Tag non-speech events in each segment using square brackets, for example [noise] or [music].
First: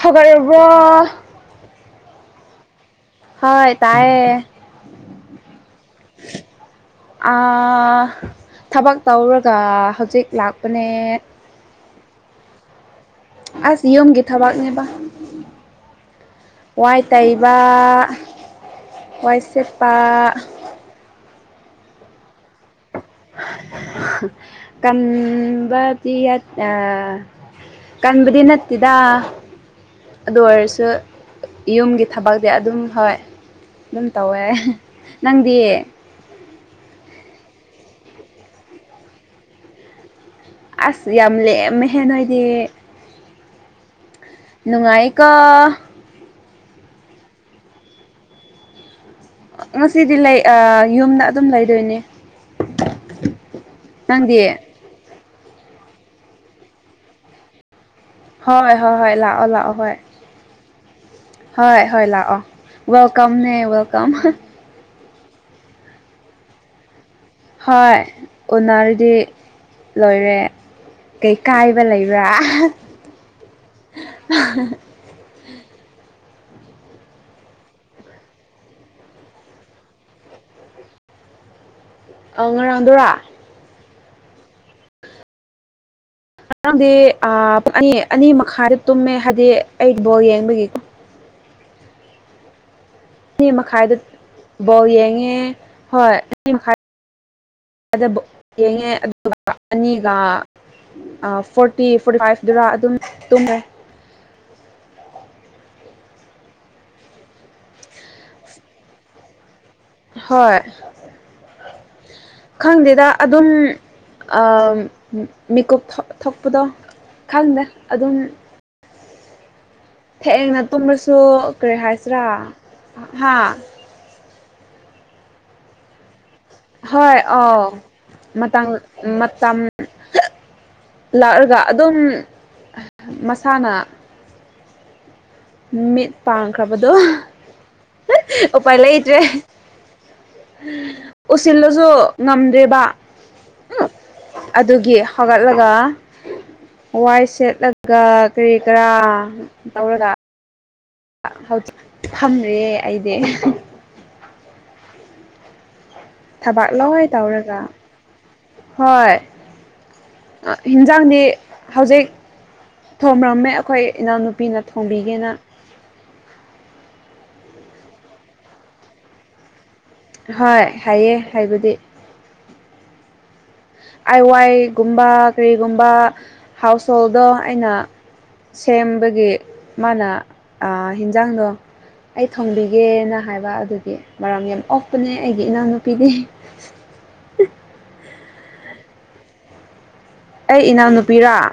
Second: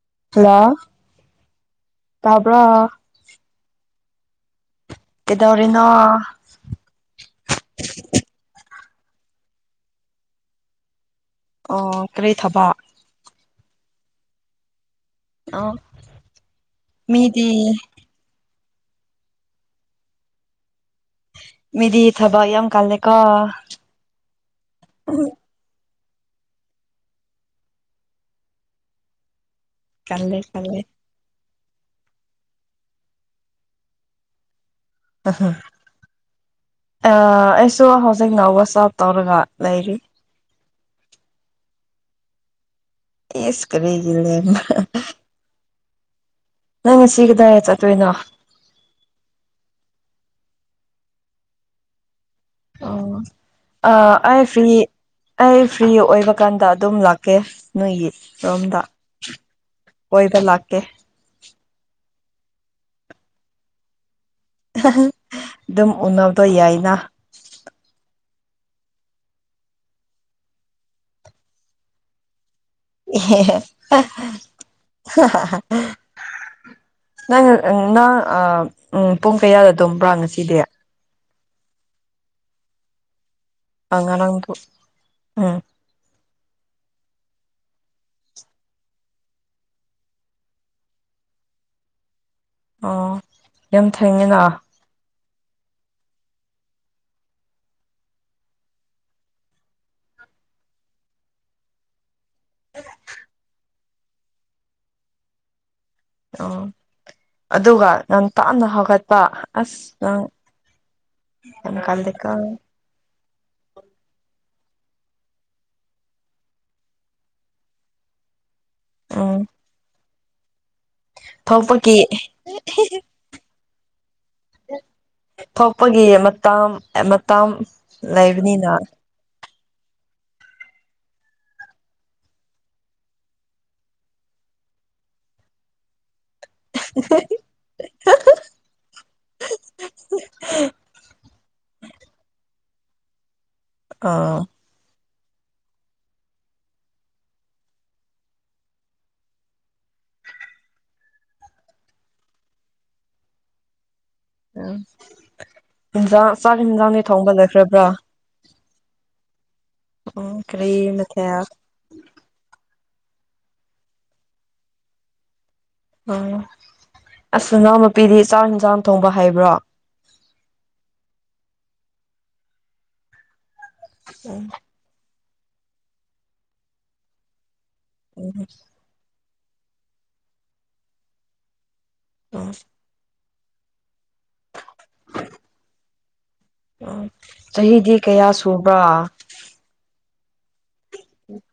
ꯍꯧꯒꯠꯔꯕ꯭ꯔꯣ ꯇꯥꯕꯔ ꯍꯣꯏ ꯇꯥꯏꯌꯦ ꯀꯩꯗꯧꯔꯤꯅꯣ ꯊꯕꯛ ꯇꯧꯔꯒ ꯍꯧꯖꯤꯛ ꯂꯥꯛꯄꯅꯦ ꯀꯔꯤ ꯊꯕ ꯑꯁ ꯌꯨꯝꯒꯤꯦ ꯊꯕꯥꯛꯅꯦꯕ ꯑꯣ ꯋꯥꯏ ꯇꯩꯕ ꯃꯤꯗꯤ ꯋꯥꯏ ꯁꯤꯠꯄꯥ ꯃꯤꯗꯤ ꯊꯕꯛ ꯌꯥꯝ ꯀꯜꯂꯦ ꯀꯝꯕ ꯑ ꯀꯟꯕꯗꯤ ꯅꯠꯇꯦꯗ ꯀꯜꯂꯦ ꯑꯗꯨ ꯀꯜꯂꯦ ꯑꯣꯏꯔꯁꯨ ꯌꯨꯝꯒꯤ ꯊꯕꯛꯁꯦ ꯑꯗꯨꯝ ꯍꯣꯏ ꯑꯗꯨꯝ ꯇꯧꯋꯦ ꯎꯝ ꯅꯪꯗꯤ ꯑꯩꯁꯨ ꯍꯧꯖꯤꯛꯅ ꯋꯥꯋꯁ ꯑꯥꯎꯠ ꯇꯧꯔꯒ ꯂꯩꯔꯤ ꯑꯁ ꯌꯥꯝ ꯂꯦꯛꯑꯃꯦꯍꯦꯟ ꯅ ꯍꯣꯏꯗꯤ ꯌꯦꯁ ꯀꯔꯒꯤ ꯂꯞ ꯅꯨꯡꯉꯥꯏꯀꯣ ꯅꯪ ꯉꯁꯤ ꯀꯗꯥꯏ ꯆꯠꯇꯣꯏꯅꯣ ꯉꯁꯤꯗꯤ ꯂꯩ ꯑ ꯌꯨꯝꯗ ꯑꯗꯨꯝ ꯂꯩꯗꯣꯏꯅꯦ ꯑꯣ ꯑ ꯑꯩ ꯅꯪꯗꯤ ꯐꯤ ꯑꯩ ꯐ꯭ꯔꯤ ꯑꯣꯏꯕ ꯀꯥꯟꯗ ꯑꯗꯨꯝ ꯂꯥꯛꯀꯦ ꯅꯣꯏꯒꯤ ꯍꯣꯏ ꯔꯣꯝꯗ ꯍꯣꯏ ꯍꯣꯏ ꯂꯥꯛꯑꯣ ꯂꯥꯛꯑꯣ ꯍꯣꯏ ꯀꯣꯏꯕ ꯂꯥꯛꯀꯦ ꯍꯣꯏ ꯍꯣꯏ ꯂꯥꯛꯑꯣ ꯋꯦꯜꯀꯝꯅꯦ ꯋꯦꯜꯀꯝ ꯑꯗꯨꯝ ꯎꯅꯕꯗꯣ ꯌꯥꯏꯅ ꯍꯣꯏ ꯎꯟꯅꯔꯗꯤ ꯂꯣꯏꯔꯦ ꯀꯩ ꯀꯥꯏꯕ ꯂꯩꯕ [unintelligible] ꯅꯪ ꯅꯪ ꯄꯨꯡ ꯀꯌꯥꯗ ꯑꯗꯨꯝꯕ꯭ꯔꯥ ꯉꯁꯤꯗꯤ ꯑ ꯉꯔꯥꯡꯗꯨꯔꯥ ꯑꯉꯥꯡ ꯎꯝ ꯉꯥꯡꯗꯤ ꯑꯅꯤ ꯑꯅꯤ ꯃꯈꯥꯗꯤ ꯇꯨꯝꯃꯦ ꯍꯥꯏꯗꯤ ꯑꯩꯠ ꯕꯣꯜ ꯌꯦꯡꯕꯒꯤꯀꯣ ꯑꯣ ꯑꯅꯤ ꯌꯥꯝ ꯃꯈꯥꯏꯗ ꯊꯦꯡꯉꯤꯅ ꯕꯣꯜ ꯌꯦꯡꯉꯦ ꯍꯣꯏ ꯑꯅꯤ ꯃꯈꯥꯏ ꯑꯗꯨꯕꯨ ꯌꯦꯡꯉꯦ ꯑꯗꯨꯒ ꯑꯅꯤꯒ ꯑ ꯐꯣꯔꯇꯤ ꯐꯣꯔꯇꯤꯐꯥꯏꯚ ꯗꯨꯔ ꯑꯗꯨꯝ ꯇꯨꯝꯃꯦ ꯑꯣ ꯑꯗꯨꯒ ꯅꯪ ꯄꯥꯞꯅ ꯍꯧꯒꯠꯄ ꯑꯁ ꯅꯪ ꯍꯣꯏ ꯌꯥꯝ ꯀꯜꯂꯤꯀꯣ ꯈꯪꯗꯦꯗ ꯑꯗꯨꯝ ꯃꯤꯦꯀꯞ ꯊꯣꯛꯄꯗꯣ ꯈꯪꯗꯦ ꯑꯗꯨꯝ ꯑꯝ ꯍꯌꯦꯡꯅ ꯇꯨꯝꯂꯁꯨ ꯀꯔꯤ ꯊꯣꯛꯄꯒꯤ ꯍꯥꯏꯁꯤꯔꯥ ꯍꯥ ꯊꯣꯛꯄꯒꯤ ꯃꯇꯝ ꯍꯣꯏ ꯃꯇꯝ ꯑꯥꯎ ꯃꯇꯝ ꯂꯩꯕꯅꯤꯅ ꯃꯇꯝ ꯂꯥꯛꯔꯒ ꯑꯗꯨꯝ ꯃꯁꯥꯅ ꯃꯤꯠ ꯄꯥꯡꯈ꯭ꯔꯕꯗꯣ [unintelligible] ꯑꯣꯄꯥꯏ ꯂꯩ ꯏꯗ꯭ꯔꯦ ꯎꯁꯤꯜꯂꯁꯨ ꯉꯝꯗ꯭ꯔꯦꯕ [unintelligible] ꯑꯗꯨꯒꯤ ꯍꯧꯒꯠꯂꯒ ꯋꯥꯏ ꯁꯦꯠꯂꯒ ꯀꯔꯤ ꯀꯔꯥ ꯇꯧꯔꯒ ꯍꯧꯖꯤꯛ ꯐꯝꯔꯦ ꯑꯩꯗꯤ ꯎꯝ ꯌꯦꯟꯁꯥꯡ ꯊꯕꯥꯛ ꯂꯣꯏ ꯆꯥꯛꯟꯁꯥꯡꯅꯤ ꯊꯣꯡꯕ ꯇꯧꯔꯒ ꯂꯩꯈ꯭ꯔꯕ꯭ꯔꯥ ꯍꯣꯏ ꯎꯝ ꯀꯔꯤ ꯍꯤꯟꯖꯥꯡꯗꯤ ꯃꯊꯦꯜ ꯍꯧꯖꯤꯛ ꯊꯣꯡꯔꯝꯃꯦ ꯑꯩꯈꯣꯏ ꯏꯅꯥꯎꯅꯨꯄꯤꯅ ꯊꯣꯡꯕꯤꯒꯦꯅ ꯎꯝ ꯑꯁꯅꯥꯎ ꯅꯨꯄꯤꯗꯤ ꯆꯥꯛ ꯏꯟꯁꯥꯡ ꯊꯣꯡꯕ ꯍꯩꯕ꯭ꯔꯣ ꯍꯣꯏ ꯍꯩꯌꯦ ꯍꯩꯕꯗꯤ ꯑꯥꯏ ꯎꯝ ꯋꯥꯏꯒꯨꯝꯕ ꯀꯔꯤꯒꯨꯝꯕ ꯍꯥꯎꯁ ꯍꯣꯜꯗꯣ ꯑꯩꯅ ꯎꯝ ꯁꯦꯝꯕꯒꯤ ꯃꯥꯅ ꯍꯦꯟꯖꯥꯡꯗꯣ ꯑꯩ ꯎꯝ ꯊꯣꯡꯕꯤꯒꯦꯅ ꯍꯥꯏꯕ ꯑꯗꯨꯒꯤ ꯃꯔꯝ ꯌꯥꯝ ꯃꯣꯛꯄꯅꯦ ꯑꯩꯒꯤ ꯏꯅꯥꯎꯅꯨꯄꯤꯗꯤ ꯑꯥ ꯆꯍꯤꯗꯤ ꯀꯌꯥ ꯁꯨꯕ꯭ꯔꯥ ꯑꯩ ꯏꯅꯥꯎꯅꯨꯄꯤꯔꫭ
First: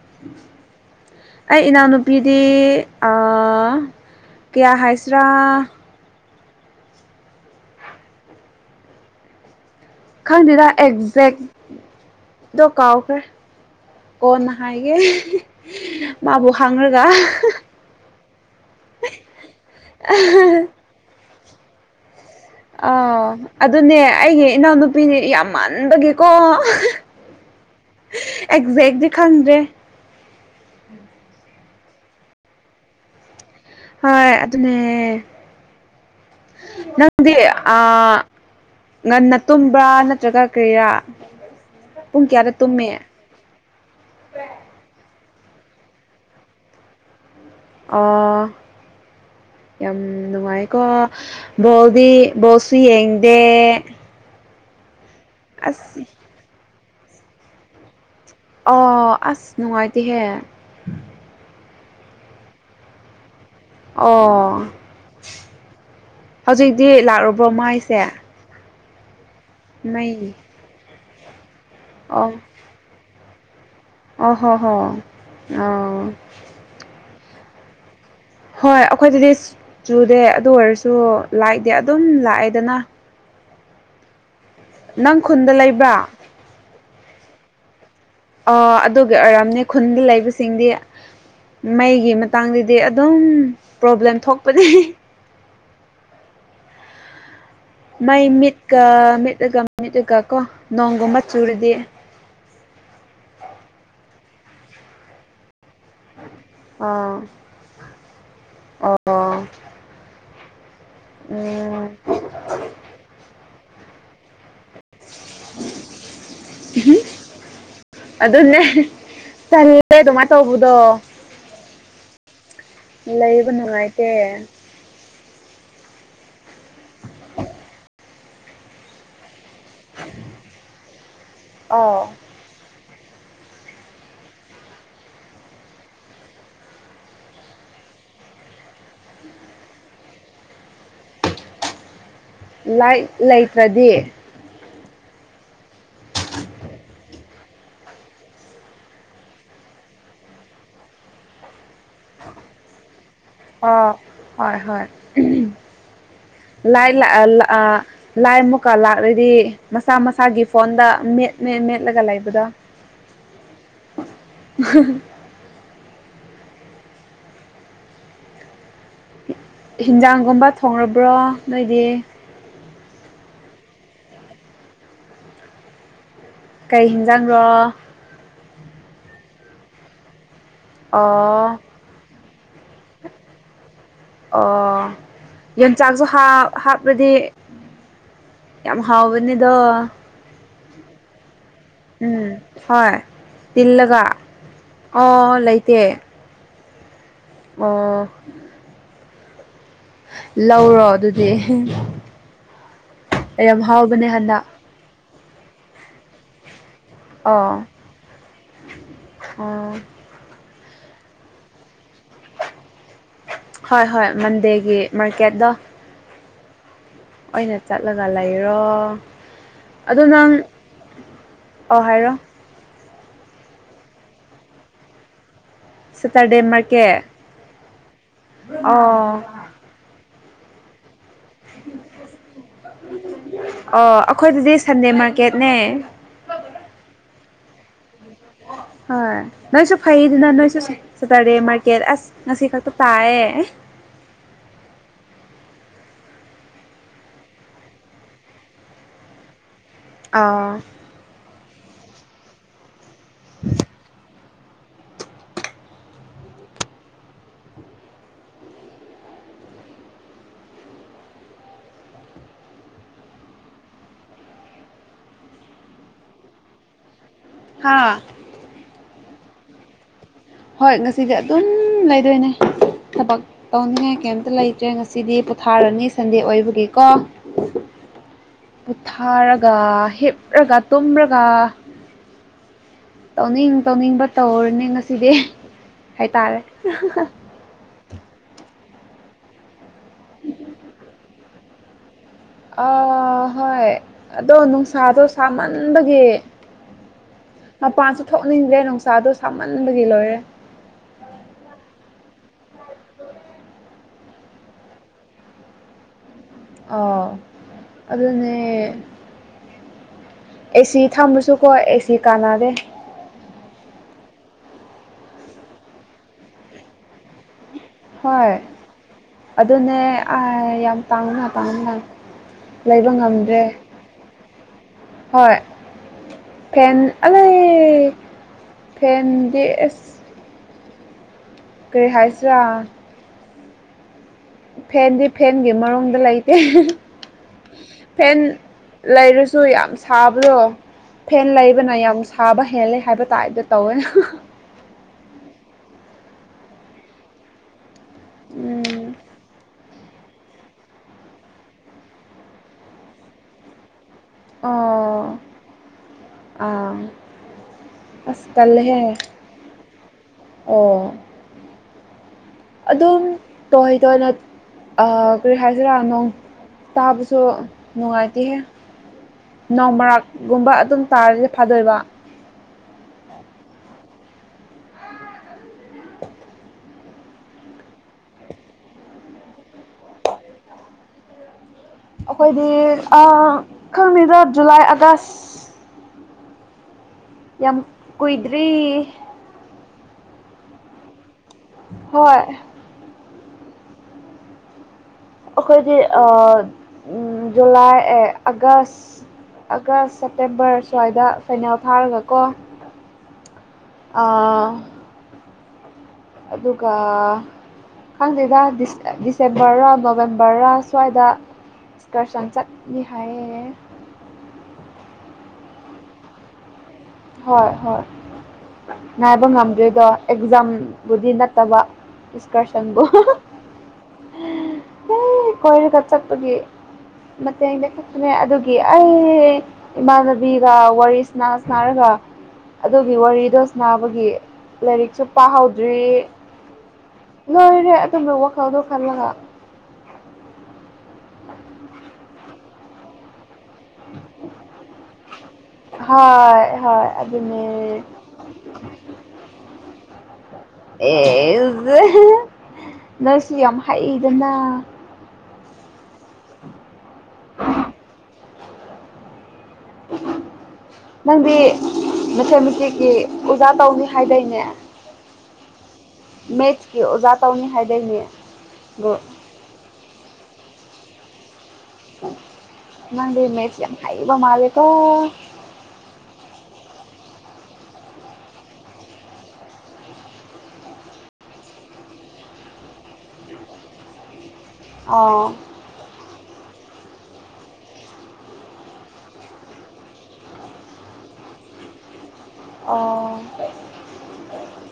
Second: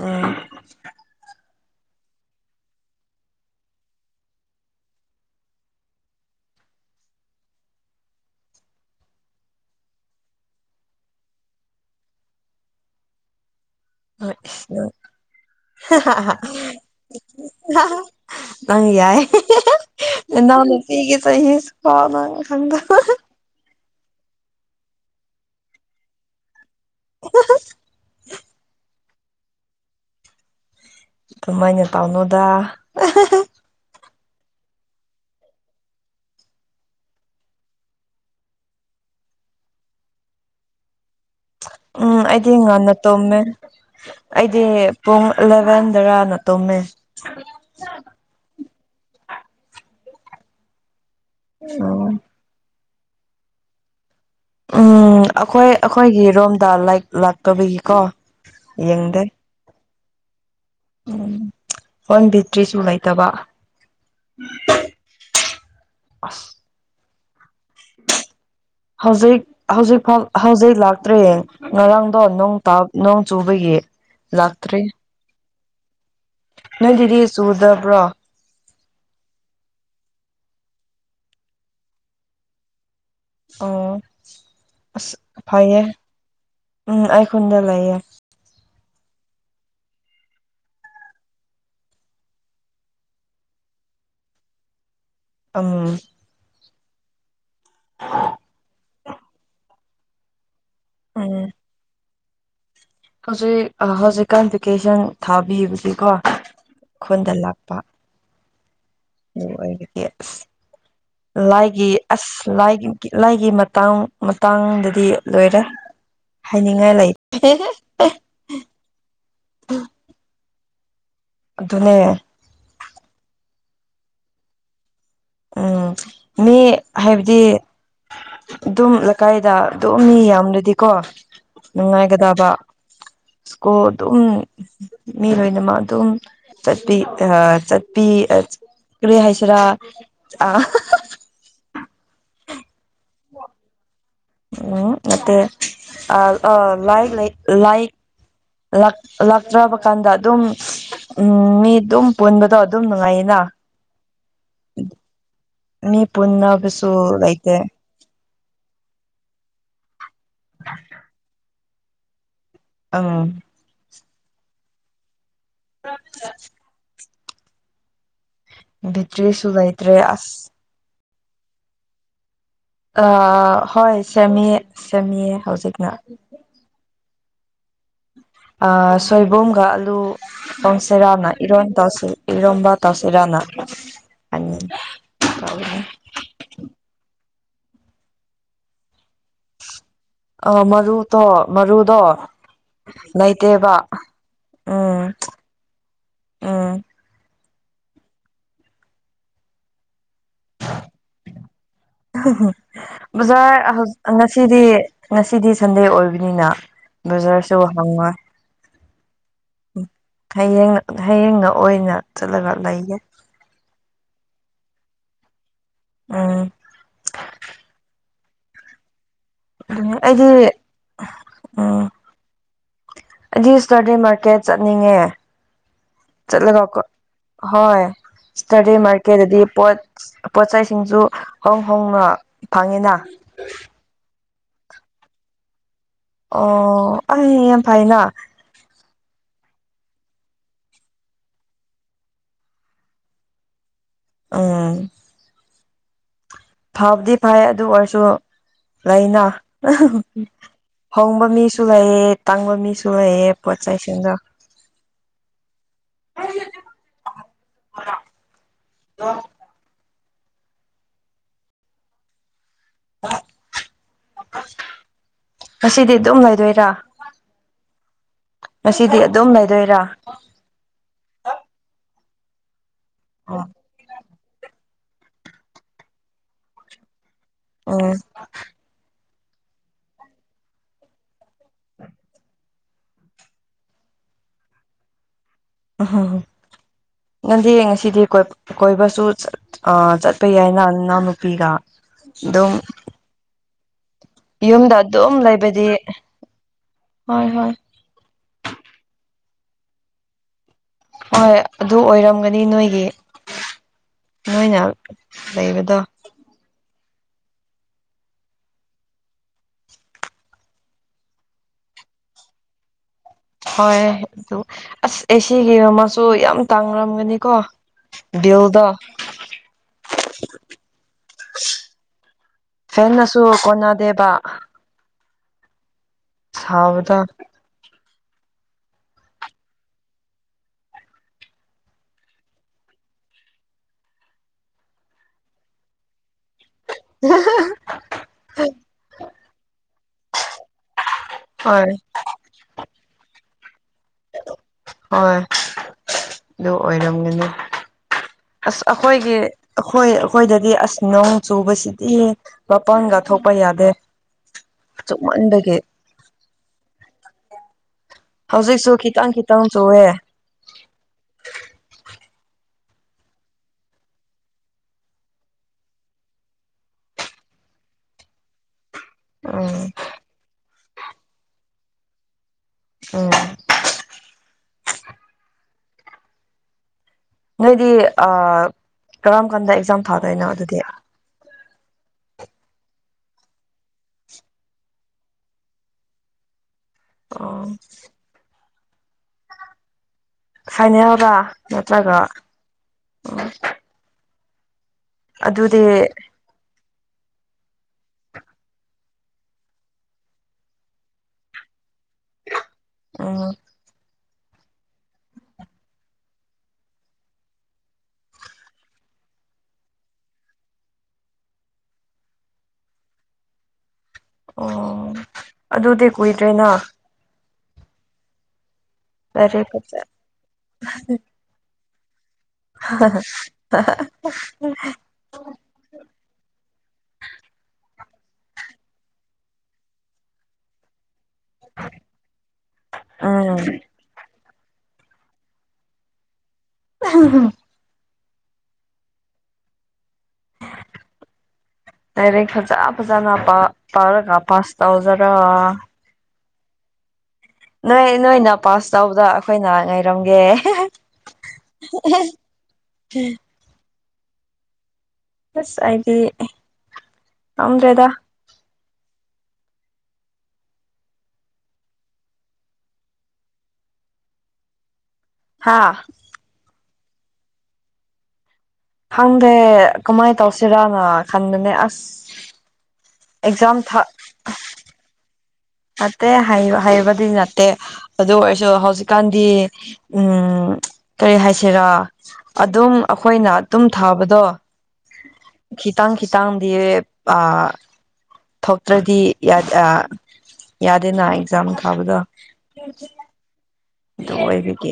ꯎꯝ ꯑꯩ ꯏꯅꯥꯎꯅꯨꯄꯤꯗꯤ ꯑ ꯀꯌꯥ ꯍꯥꯏꯁꯤꯔꯥ ꯈꯪꯗꯦꯗ ꯑꯦꯛꯖꯦꯛ ꯗꯣ ꯀꯥꯎꯈ꯭ꯔꯦ ꯀꯣꯟꯅ ꯍꯥꯏꯒꯦ ꯃꯥꯕꯨ ꯍꯪꯔꯒ ꯅꯪ ꯌꯥꯏ ꯅꯅꯥꯎ ꯅꯨꯄꯤꯒꯤ ꯆꯍꯤꯁꯨ ꯐꯥꯎ ꯅꯪ ꯈꯪ ꯑꯧ ꯑꯗꯨꯅꯦ ꯑꯩꯒꯤ ꯏꯅꯥꯎꯅꯨꯄꯤꯅꯤ ꯌꯥꯝ ꯃꯥꯟꯕꯒꯤꯀꯣ ꯑꯦꯛꯖꯦꯛꯇꯤ ꯈꯪꯗꯦ ꯑꯗꯨꯃꯥꯏꯅ ꯇꯧꯅꯨꯗ ꯍꯣꯏ ꯑꯗꯨꯅꯦ ꯅꯪꯗꯤ ꯑꯥ ꯉꯟꯅ ꯇꯨꯝꯕ꯭ꯔꯥ ꯅꯠꯇ꯭ꯔꯒ ꯀꯔꯤꯔ ꯎꯝ ꯑꯩꯗꯤ ꯉꯟꯅ ꯇꯨꯝꯃꯦ ꯑꯩꯗꯤ ꯄꯨꯡ ꯑꯦꯂꯦꯚꯦꯟꯗꯔꯅ ꯇꯨꯝꯃꯦ ꯑꫭ ꯌꯥꯝ ꯅꯨꯡꯉꯥꯏꯀꯣ ꯕꯣꯜꯗꯤ ꯎꯝ ꯕꫭꯜꯁꯨ ꯌꯦꯡꯗꯦ ꯎꯝ ꯑꯩꯈꯣꯏ ꯑꯁ ꯑꯩꯈꯣꯏꯒꯤ ꯔꯣꯝꯗ ꯂꯥꯏ ꯂꯥꯛꯇꯕꯒꯤꯀꯣ ꯑꯣ ꯑꯁ ꯅꯨꯡꯉꯥꯏꯇꯦꯍꯦ ꯎꯝ ꯐꫭꯟ ꯕꯦꯇ꯭ꯔꯤꯁꯨ ꯂꯩꯇꯕ ꯑꯣ ꯍꯧꯖꯤꯛꯇꯤ ꯂꯥꯛꯂꯨꯕꯣ ꯃꯥꯏꯁꯦ ꯍꯧꯖꯤꯛ ꯍꯧꯖꯤꯛ ꯐꯥꯎ ꯃꯩ ꯍꯧꯖꯤꯛ ꯂꯥꯛꯇ꯭ꯔꯦ ꯉꯔꯥꯡꯗꯣ ꯅꯣ ꯇꯥꯎ ꯅꯣꯡ ꯆꯨꯕꯒꯤ ꯑꯣꯍꯣ ꯍꯣ ꯂꯥꯛꯇ꯭ꯔꯤ ꯑꯥ ꯅꯪꯏꯗꯤꯗꯤ ꯆꯨꯗꯕ꯭ꯔꯣ ꯍꯣꯏ ꯑꯩꯈꯣꯏꯗꯗꯤ ꯆꯨꯗꯦ ꯑꯗꯨ ꯑꯣꯏꯔꯁꯨ ꯂꯥꯏꯠꯇꯤ ꯑꯗꯨꯝ ꯂꯥꯛꯑꯦꯗꯅ ꯑꯣ ꯑꯁ ꯅꯪ ꯈꯨꯟꯗ ꯐꯩꯌꯦ ꯂꯩꯕ꯭ꯔꯥ ꯎꯝ ꯑꯩꯥꯈꯨꯟꯗ ꯂꯩꯌꯦ ꯑ ꯑꯗꯨꯒꯤ ꯑꯣꯏꯔꯝꯅꯤ ꯈꯨꯟꯗ ꯂꯩꯕꯁꯤꯡꯗꯤ ꯃꯩꯒꯤ ꯃꯇꯥꯡꯗꯗꯤ ꯑꯗꯨꯝ ꯄ꯭ꯔꯣꯕ꯭ꯂꯦꯝ ꯊꯣꯛꯄꯅꯤ ꯑꯝ ꯃꯩ ꯃꯤꯠꯀ ꯃꯤꯠꯂꯒ ꯃꯤꯠꯂꯒ ꯀꯣ ꯅꯣꯡꯒꯨꯝꯕ ꯎꯝ ꯆꯨꯨꯔꯗꯤ ꯍꯧꯖꯤꯛ ꯍꯧꯖꯤꯛꯀꯥꯟ ꯚꯦꯀꯦꯁꯟ ꯊꯥꯕꯤꯕꯗꯤꯀꯣ ꯑꯥ ꯈꯨꯟꯗ ꯂꯥꯛꯄ ꯑꯣ ꯑꯗꯨ ꯑꯣꯏꯔꯗꯤ ꯑꯁ ꯎꯝ ꯂꯥꯏꯒꯤ ꯑꯁ ꯂꯥꯏꯒꯤ ꯂꯥꯏꯒꯤ ꯃꯇꯥꯡ ꯃꯇꯥꯡꯗꯗꯤ ꯂꯣꯏꯔꯦ ꯍꯥꯏꯅꯤꯡꯉꯥꯏ ꯂꯩꯇꯦ ꯑꯗꯨꯅꯦ ꯇꯜꯂꯦ ꯑꯗꯨꯃꯥꯏꯅ ꯇꯧꯕꯗꯣ ꯑꯗꯨꯅꯦ ꯂꯩꯕ ꯅꯨꯡꯉꯥꯏꯇꯦ ꯎꯝ ꯃꯤ ꯍꯥꯏꯕꯗꯤ ꯑꯗꯨꯝ ꯂꯩꯀꯥꯏꯗ ꯑꯗꫭꯝ ꯃꯤ ꯌꯥꯝꯗꯔꯗꯤꯀꯣ ꯑꯥꯎ ꯅꯨꯡꯉꯥꯏꯒꯗꯕ ꯏꯁꯀꯣꯗꯨꯝ ꯃꯤ ꯂꯣꯏꯅꯃꯛ ꯑꯗꯨꯝ ꯆꯠꯄꯤ ꯑ ꯆꯠꯄꯤ ꯀꯔꯤ ꯍꯥꯏꯁꯤ꯭ꯔꯥ ꯑ ꯂꯥꯏꯠ ꯂꯩꯇ꯭ꯔꯗꯤ ꯎꯝ ꯅꯠꯇꯦ ꯑ ꯑꫭ ꯂꯥꯏꯠ ꯂꯩ ꯂꯥꯏꯠ ꯂꯥꯛ ꯂꯥꯛꯇ꯭ꯔꯕ ꯀꯥꯟꯗ ꯑꯗꯨꯝ ꯎꯝ ꯃꯤ ꯑꯗꯨꯝ ꯄꯨꯟꯕꯗꯣ ꯑꯗꯨꯝ ꯅꯨꯡꯉꯥꯏꯌꯦꯅ ꯑꯣ ꯍꯣꯏ ꯍꯣꯏ ꯃꯤ ꯂꯥꯏ ꯂꯥꯛ ꯄꯨꯟꯅꯕꯁꯨ ꯂꯩꯇꯦ ꯂꯥꯏ ꯑꯃꯨꯛꯀ ꯂꯥꯛꯂꯗꯤ ꯃꯁꯥ ꯃꯁꯥꯒꯤ ꯐꯣꯟꯗ ꯃꯦꯠꯃꯦꯠ ꯃꯦꯠꯂꯒ ꯂꯩꯕꯗꯣ ꯑꯥ [unintelligible] [unintelligible] ꯕꯤꯇ꯭ꯔꯤꯁꯨ ꯂꯩꯇ꯭ꯔꯦ ꯑꯁ ꯍꯧꯔꯕ꯭ꯔ‌ꯣ ꯅꯣꯏꯗꯤ ꯑ ꯍꯣꯏ ꯁꯦꯝꯃꯤ ꯁꯦꯝꯃꯤꯌꯦ ꯍꯧꯖꯤꯛꯅ ꯀꯩ ꯍꯤꯟꯖꯥꯡꯔꯣ ꯁꯣꯏꯕꯨꯝꯒ ꯑꯂꯨ ꯑꯣ ꯁꯦꯔꯥꯎꯅ ꯑꯣ ꯏꯔꯣꯟ ꯇꯧꯁꯤ ꯏꯔꯣꯝꯕ ꯇꯧꯁꯤ ꯔꯅ ꯑꯣ ꯌ‌ꯦꯟꯆꯥꯛꯁꯨ ꯍꯥꯞ ꯍꯥꯞꯔꯗꯤ ꯌꯥꯝ ꯍꯥꯎꯕꯅꯤꯗꯣ ꯑ ꯃꯔꯨꯇꯣ ꯃꯔꯨꯗꯣ ꯎꯝ ꯍꯣꯏ ꯂꯩꯇꯦꯕꯥ ꯇꯤꯜꯂꯒ ꯑꯣ ꯂꯩꯇꯦ ꯑꯝ ꯑ‌ꯣ ꯂꯧꯔꯣ ꯑꯗꯨꯗꯤ ꯕꯖꯥꯔ ꯌꯥꯝ ꯍꯥꯎꯕꯅꯦ ꯍ ꯍꯟꯗꯛ ꯉꯁꯤꯗꯤ ꯉꯁꯤꯗꯤ ꯁꯟꯗꯦ ꯑꯣꯏꯕꯅꯤꯅ ꯑꯣ ꯕꯖꯥꯔꯁꯨ ꯍꯪꯉ‌ꯣꯏ ꯑꯣ ꯍꯌꯦꯡ ꯍꯌꯦꯡꯅ ꯑꯣꯏꯅ ꯆꯠꯂꯒ ꯂꯩꯒ‌ꯦ ꯍꯣꯏ ꯍꯣꯏ ꯃꯟꯗꯦꯒꯤ ꯃꯥꯔꯀꯦꯠꯇ‌ꯣ ꯎꯝ ꯑꯣꯏꯒ ꯆꯥꯠꯂꯒ ꯂꯩꯔ‌ꯣ ꯑꯩꯗꯤ ꯎ ꯑꯣ ꯍꯥꯏꯔꯣ ꯑꯩꯗꯤ ꯏꯁꯇꯔꯗꯦ ꯃꯥꯔꯀꯦꯠ ꯆꯠꯅꯤꯡꯉꯦ ꯁꯦꯇꯔꯗꯦ ꯆꯠꯂꯒꯀꯣ ꯃꯥꯔꯀꯦꯠ ꯍꯣꯏ ꯏꯁꯇꯔꯗ‌ꯦ ꯑꯣ ꯃꯥꯔꯀꯦꯠꯇꯗꯤ ꯄꯣꯠ ꯄꯣꯠꯆꯩꯁꯤꯡꯁꯨ ꯑꯣ ꯑꯩꯈꯣꯏꯗꯗꯤ ꯁꯟꯗꯦ ꯃꯥꯔꯀꯦꯠꯅꯦ ꯑꯣ ꯑ ꯌꯥꯝ ꯐꯥꯏꯅ ꯍ‌ꯣꯏ ꯅꯣꯏꯁꯨ ꯐꯩꯗꯅ ꯅꯣꯏꯁꯨ ꯁ‌ꯦ ꯁꯦꯇꯔꯗꯦ ꯃꯥꯔꯀꯦꯠ ꯑꯁ ꯉꯁꯤ ꯈꯛꯇ ꯇꯥꯏꯌꯦ ꯑꯥ ꯐꯕꯗꯤ ꯐꯩ ꯑꯗꯨ ꯑꯣꯏꯔꯁꯨ ꯂꯩꯅ ꯑꯥ ꯍꯣꯡꯕ ꯃꯤꯁꯨ ꯂꯩ‌ꯌ‌ꯦ ꯇꯥꯡꯕ ꯃꯤꯁꯨ ꯂꯩꯌ‌ꯦ ꯄꯣꯠ ꯆꯩꯁꯤꯡꯗꯣ [unintelligible] ꯉꯁꯤꯗꯤ ꯗꯨꯝ ꯂꯩꯗꯣꯏꯔꯥ ꯍꯥꯥ ꯉꯁꯤꯗꯤ ꯑꯗꯨꯝ ꯂꯩꯗꯣꯏꯔꯥ ꯍꯣꯏ ꯉꯁꯤꯗꯤ ꯑꯗꯨꯝ ꯂꯩꯗꯣꯏꯅꯦ ꯊꯕꯛ ꯑ ꯇꯧꯅꯤꯡꯉꯥꯏ ꯀꯩꯝꯇ ꯂꯩꯇ꯭ꯔꯦ ꯉꯁꯤꯗꯤ ꯄꯣꯊꯥꯔꯅꯤ ꯁꯟꯗꯦ ꯑꯣꯏꯕꯒꯤꯀꯣ ꯑꯝ ꯄꯣꯊꯥꯔꯒ ꯍꯤꯞꯂꯒ ꯇꯨꯝꯔꯒ ꯇꯧꯅꯤꯡ ꯇꯧꯅꯤꯡꯕ ꯇꯧꯔꯅꯦ ꯉꯁꯤꯗꯤ ꯎꯝ ꯍꯥꯏꯇꯥꯔꯦ ꯅꯪꯗꯤ ꯉꯁꯤꯗꯤ ꯀꯣꯏꯕꯁꯨ ꯆꯠ ꯑꯥ ꯆꯠꯄ ꯌꯥꯏꯅ ꯅꯅꯥꯎ ꯅꯨꯄꯤꯒ ꯗꯨꯝ ꯑꯥ ꯍꯣꯏ ꯑꯗꯣ ꯌꯨꯝꯗ ꯅꯨꯡꯁꯥꯗꯣ ꯑꯗꯨꯝ ꯂꯩꯕꯗꯤ ꯁꯥꯃꯟꯕꯒꯤ ꯍꯣꯏ ꯍꯣꯏ ꯊꯣꯛꯅꯤꯡꯗ‌ꯦ ꯅꯨꯡꯁꯥꯗꯣ ꯁꯥꯃꯟꯕꯒꯤ ꯂꯣꯏꯔꯦ ꯍꯣꯏ ꯑꯗꯨ ꯑꯣꯏꯔꯝꯒꯅꯤ ꯅꯣꯏꯒꯤ ꯅꯣꯏꯅ ꯂꯩꯕꯗꯣ ꯑꯥꯎ ꯑꯗꯨꯅꯦ ꯑꯦꯁꯤ ꯊꯝꯃꯁꯨꯀꯣ ꯑꯦꯁꯤ ꯀꯥꯟꯅꯗ‌ꯦ ꯍꯣꯏ ꯑꯗꯨ ꯑꯁ ꯑꯦ ꯁꯤꯒꯤꯃꯁꯨ ꯌꯥꯝ ꯇꯥꯡꯅꯔꯝꯒꯅꯤꯀꯣ ꯍꯣꯏ ꯗ‌ꯦꯜꯗ ꯑꯗꯨꯅꯦ ꯑꯥꯏ ꯌꯥꯝ ꯇꯥꯡꯅ ꯇꯥꯡꯅ ꯂꯩꯕ ꯉꯝꯗ꯭ꯔꯦ ꯅꯗꯦꯕ ꯍꯣꯏ ꯐꯦꯟ ꯁꯥꯕꯗ ꯑꯂꯩ ꯐꯦꯟꯗꯤ ꯑꯦꯁ ꯀꯔꯤ ꯍꯥꯏꯁꯤꯔꯥ ꯐꯦꯟꯗꯤ ꯐꯦꯟꯒꯤ ꯃꯔꯨꯡꯗ ꯂꯩꯇꯦ [unintelligible] ꯐꯦꯟ ꯂꯩꯔꯁꯨ ꯌꯥꯝ ꯁꯥꯕꯗꯣ ꯐꯦꯟ ꯍꯣꯏ ꯂꯩꯕꯅ ꯌꯥꯝ ꯁꯥꯕ ꯍꯦꯜꯂꯦ ꯍꯥꯏꯕ ꯇꯥꯏꯞꯗ ꯇꯧꯋꯦ ꯍꯣꯏ ꯑꯗꯨ ꯑꯣꯏꯔꯝꯒꯅꯤ ꯑꯁ ꯎꯝ ꯑꯩꯈꯣꯏꯒꯤ ꯑꯩꯈꯣꯏ ꯑꯩꯈꯣꯏꯗꯗꯤ ꯑꯁ ꯅꯣꯡ ꯆꯨꯕꯁꯤꯗꯤ ꯃꯄꯥꯟꯒꯥꯊꯣꯛꯄ ꯌꯥꯗꯦ ꯑꯣ ꯆꯨꯞꯃꯟꯕꯒꯤ ꯑꯥ ꯑꯁ ꯍꯧꯖꯤꯛꯁꯨ ꯇꯜꯂꯦꯍꯦ ꯈꯤꯇꯪ ꯈꯤꯇꯪ ꯆꯨꯑꯦ ꯑꯣ ꯑꯗꯨꯝ ꯇꯣꯏꯍ ꯇꯣꯏꯅ ꯑꯥ ꯀꯔꯤ ꯍꯥꯏꯖꯔꯥ ꯅꯣꯡ ꯇꯥꯕꯁꯨ ꯅꯨꯡꯉꯥꯏꯇ‌ꯦꯍ‌ꯦ ꯎꯝ ꯅꯣꯡ ꯃꯔꯥꯛꯀꯨꯝꯕ ꯑꯗꯨꯝ ꯇꯥꯔꯗꯤ ꯐꯥꯗꯣꯏꯕ ꯎꯝ ꯅꯣꯏꯗꯤ ꯑ ꯀꯔꯝ ꯀꯥꯟꯗ ꯑꯦꯛꯖꯥꯝ ꯊꯥꯗꯣꯏꯅꯣ ꯑꯗꯨꯗꯤ ꯑꯩꯈꯣꯏꯗꯤ ꯑ ꯈꯪꯗꯦꯗ ꯖꯨꯂꯥꯏ ꯑꯥꯒꯁ ꯌꯥꯝ ꯑꯣ ꯀꯨꯏꯗ꯭ꯔꯤ ꯐꯥꯏꯅꯦꯜꯂꯕ ꯅꯠꯇ꯭ꯔꯒ ꯍꯣꯏ ꯎ ꯑꯗꯨꯗꯤ ꯑꯩꯈꯣꯏꯗꯤ ꯑꯥ ꯖꯨꯂꯥꯏ ꯑ‌ꯦ ꯑꯥꯒꯁ ꯑꯥꯒꯁ ꯁꯦꯞꯇꯦꯝꯕꯔ ꯁ꯭ꯋꯥꯏꯗ ꯐꯩꯅꯦꯜ ꯐꯥꯔꯒꯀꯣ ꯑ ꯑꯥ ꯑꯗꯨꯒꯥ ꯈꯪꯗꯦꯗ ꯗꯤꯁ‌ꯦ ꯗꯤꯁꯦꯝꯕꯔꯔ ꯅꯣꯕꯦꯝꯕꯔꯔ ꯁ꯭ꯋꯥꯏꯗ ꯏꯁꯀꯔꯁꯟ ꯆꯠꯅꯤ ꯍꯥꯏꯌꯦ ꯑꯣ ꯑꯗꯨꯗꯤ ꯀꯨꯏꯗ꯭ꯔꯦꯅꯥ ꯍꯣꯏ ꯍꯣꯏ ꯉꯥꯏꯕ ꯂꯥꯏꯔꯤꯛ ꯐꯖ ꯉꯝꯗꯔꯤꯗ‌ꯣ ꯑꯦꯛꯖꯥꯝꯕꯨꯗꯤ ꯅꯠꯇꯕ ꯏꯁꯀꯔꯁꯟꯕꯨ ꯑꯦ ꯀꯣꯏꯔꯒ ꯆꯠꯄꯒꯤ ꯃꯇ‌ꯦꯡꯗꯤ [unintelligible] ꯈꯛꯇꯅꯦ ꯑꯗꯨꯒꯤ ꯑꯩ ꯏꯃꯥꯟꯅꯕꯤꯒ ꯋꯥꯔꯤ ꯁꯅꯥ ꯁꯅꯥ ꯕ ꯑꯗꯨꯒꯤ ꯎꯝ ꯋꯥꯔꯤꯗꯣ ꯁ ꯅꯥꯕꯒꯤ ꯂꯥꯏꯔꯤꯛꯁꯨ ꯄꯥꯍꯧꯗ꯭ꯔꯤ [unintelligible] ꯂꯣꯏꯔꯦ ꯑꯗꯨꯝꯕ ꯋꯥꯈꯜꯗꯣ ꯈꯜꯂꯒ [unintelligible] ꯂꯥꯏꯔꯤꯛ ꯐꯖ ꯐꯖꯅ ꯄ ꯄꯥꯔꯒ ꯄꯥꯁ ꯇꯧꯖꯔꯣ ꯍꯥꯏ ꯍꯣꯏ ꯑꯗꯨꯅꯦ ꯅꯣꯏ ꯅꯣꯏꯅ ꯄꯥꯁ ꯇꯧꯕꯗ ꯑꯩꯈꯣꯏꯅ ꯉꯥꯏꯔꯝꯒꯦ [unintelligible] ꯀ‌ꯦ ꯁꯤ ꯌꯥꯝ ꯍꯩꯗꯅ ꯑꯁ ꯑꯩꯗꯤ ꯉꯝꯗ꯭ꯔꯦꯗ [inaudible] ꯅꯪꯗꯤ ꯃ‌ꯦꯊꯃꯊꯤꯛꯀꯤ ꯑꯣꯖꯥ ꯇꯧꯅꯤ ꯍꯥꯏꯗꯣꯏꯅꯦ ꯍꯥꯥ ꯃꯦꯠꯀꯤ ꯑꯣꯖꯥ ꯇꯧꯅꯤ ꯍꯥꯏ ꯂꯩꯅꯦ ꯈꯪꯗꯦ ꯀꯃꯥꯏ ꯇꯧꯁꯤꯔꯅ ꯈꯟꯕꯅꯦ ꯑꯁ ꯅꯪꯗꯤ ꯑꯦꯛꯖꯥꯝ ꯃꯦꯁ ꯌꯥꯝ ꯊꯥ ꯍꯩꯏꯕ ꯃꯥꯜꯂꯤꯗꯣ ꯅꯠꯇꯦ ꯍꯩ ꯍꯩꯕꯗꯤ ꯅꯠꯇꯦ ꯑꯗꯨ ꯑꯣꯏꯔꯁꯨ ꯍꯧꯖꯤꯛꯀꯥꯟꯗꯤ ꯎꯝ ꯀꯔꯤ ꯍꯥꯏꯁꯤꯔꯥ ꯑꯗꯨꯝ ꯑꯩꯈꯣꯏꯅ ꯑꯗꯨꯝ ꯊꯥꯕꯗꯣ ꯑꯥꯎ ꯈꯤꯇꯪ ꯈꯤꯇꯪꯗꯤ ꯊꯣꯛꯇ꯭ꯔꯗꯤ ꯌꯥꯗꯦꯅꯥ ꯑꯦꯛꯖꯥꯝ ꯊꯥꯕꯗꯣ ꯑꯣ ꯑꯗꯨ ꯑꯣꯏꯕꯒꯤ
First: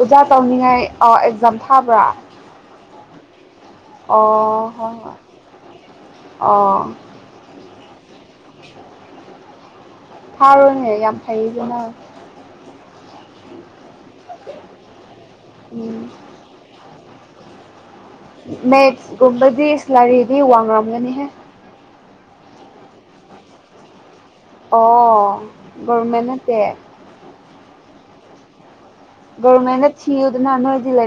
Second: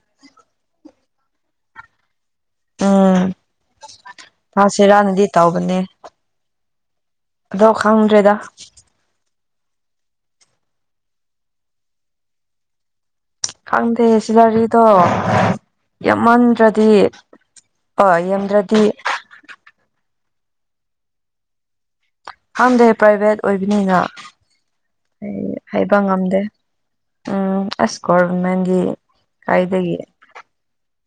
ꯑꯣꯖꯥ ꯇꯧꯅꯤꯡꯉꯥꯏ ꯑ ꯑꯦꯛꯖꯥꯝ ꯊꯥꯕ꯭ꯔꯥ ꯎꯝ ꯑꯣ ꯍꯣꯏ ꯍꯣꯏ ꯐꯁꯤꯔꯥꯅꯗꯤ ꯇꯧꯕꯅꯦ ꯑꯣ ꯑꯗꯣ ꯈꯪꯗ꯭ꯔꯦꯗꯥ ꯐꯥꯔꯨꯅꯦ ꯌꯥꯝ ꯐꯩꯗꯅ ꯈꯪꯗꯦ ꯁꯤ ꯔꯤꯗꯣ ꯎꯝ ꯌꯥꯝꯃꯟꯗ꯭ꯔꯗꯤ ꯍꯣꯏ ꯌꯥꯝꯗ꯭ꯔꯗꯤ ꯃꯦꯠꯁꯀꯨꯝꯕꯗꯤ ꯂꯥꯏꯔꯤꯗꯤ ꯋꯥꯡꯡꯂꯝꯒꯅꯤꯍꯦ ꯈꯪꯗꯦ ꯄ꯭ꯔꯥꯏꯚꯦꯠ ꯑꯣꯏꯕꯅꯤꯅ ꯑꯣ ꯍꯩꯕ ꯒꯣꯔꯃꯦꯟ ꯉꯝꯗꯦ ꯅꯠꯇꯦ ꯎꯝ ꯑꯁ ꯀꯣꯔꯎꯃꯦꯟꯒꯤ ꯒꯔꯃꯦꯟ ꯊꯤꯎ ꯑꯗꯨꯅ ꯅꯅꯣꯣꯏ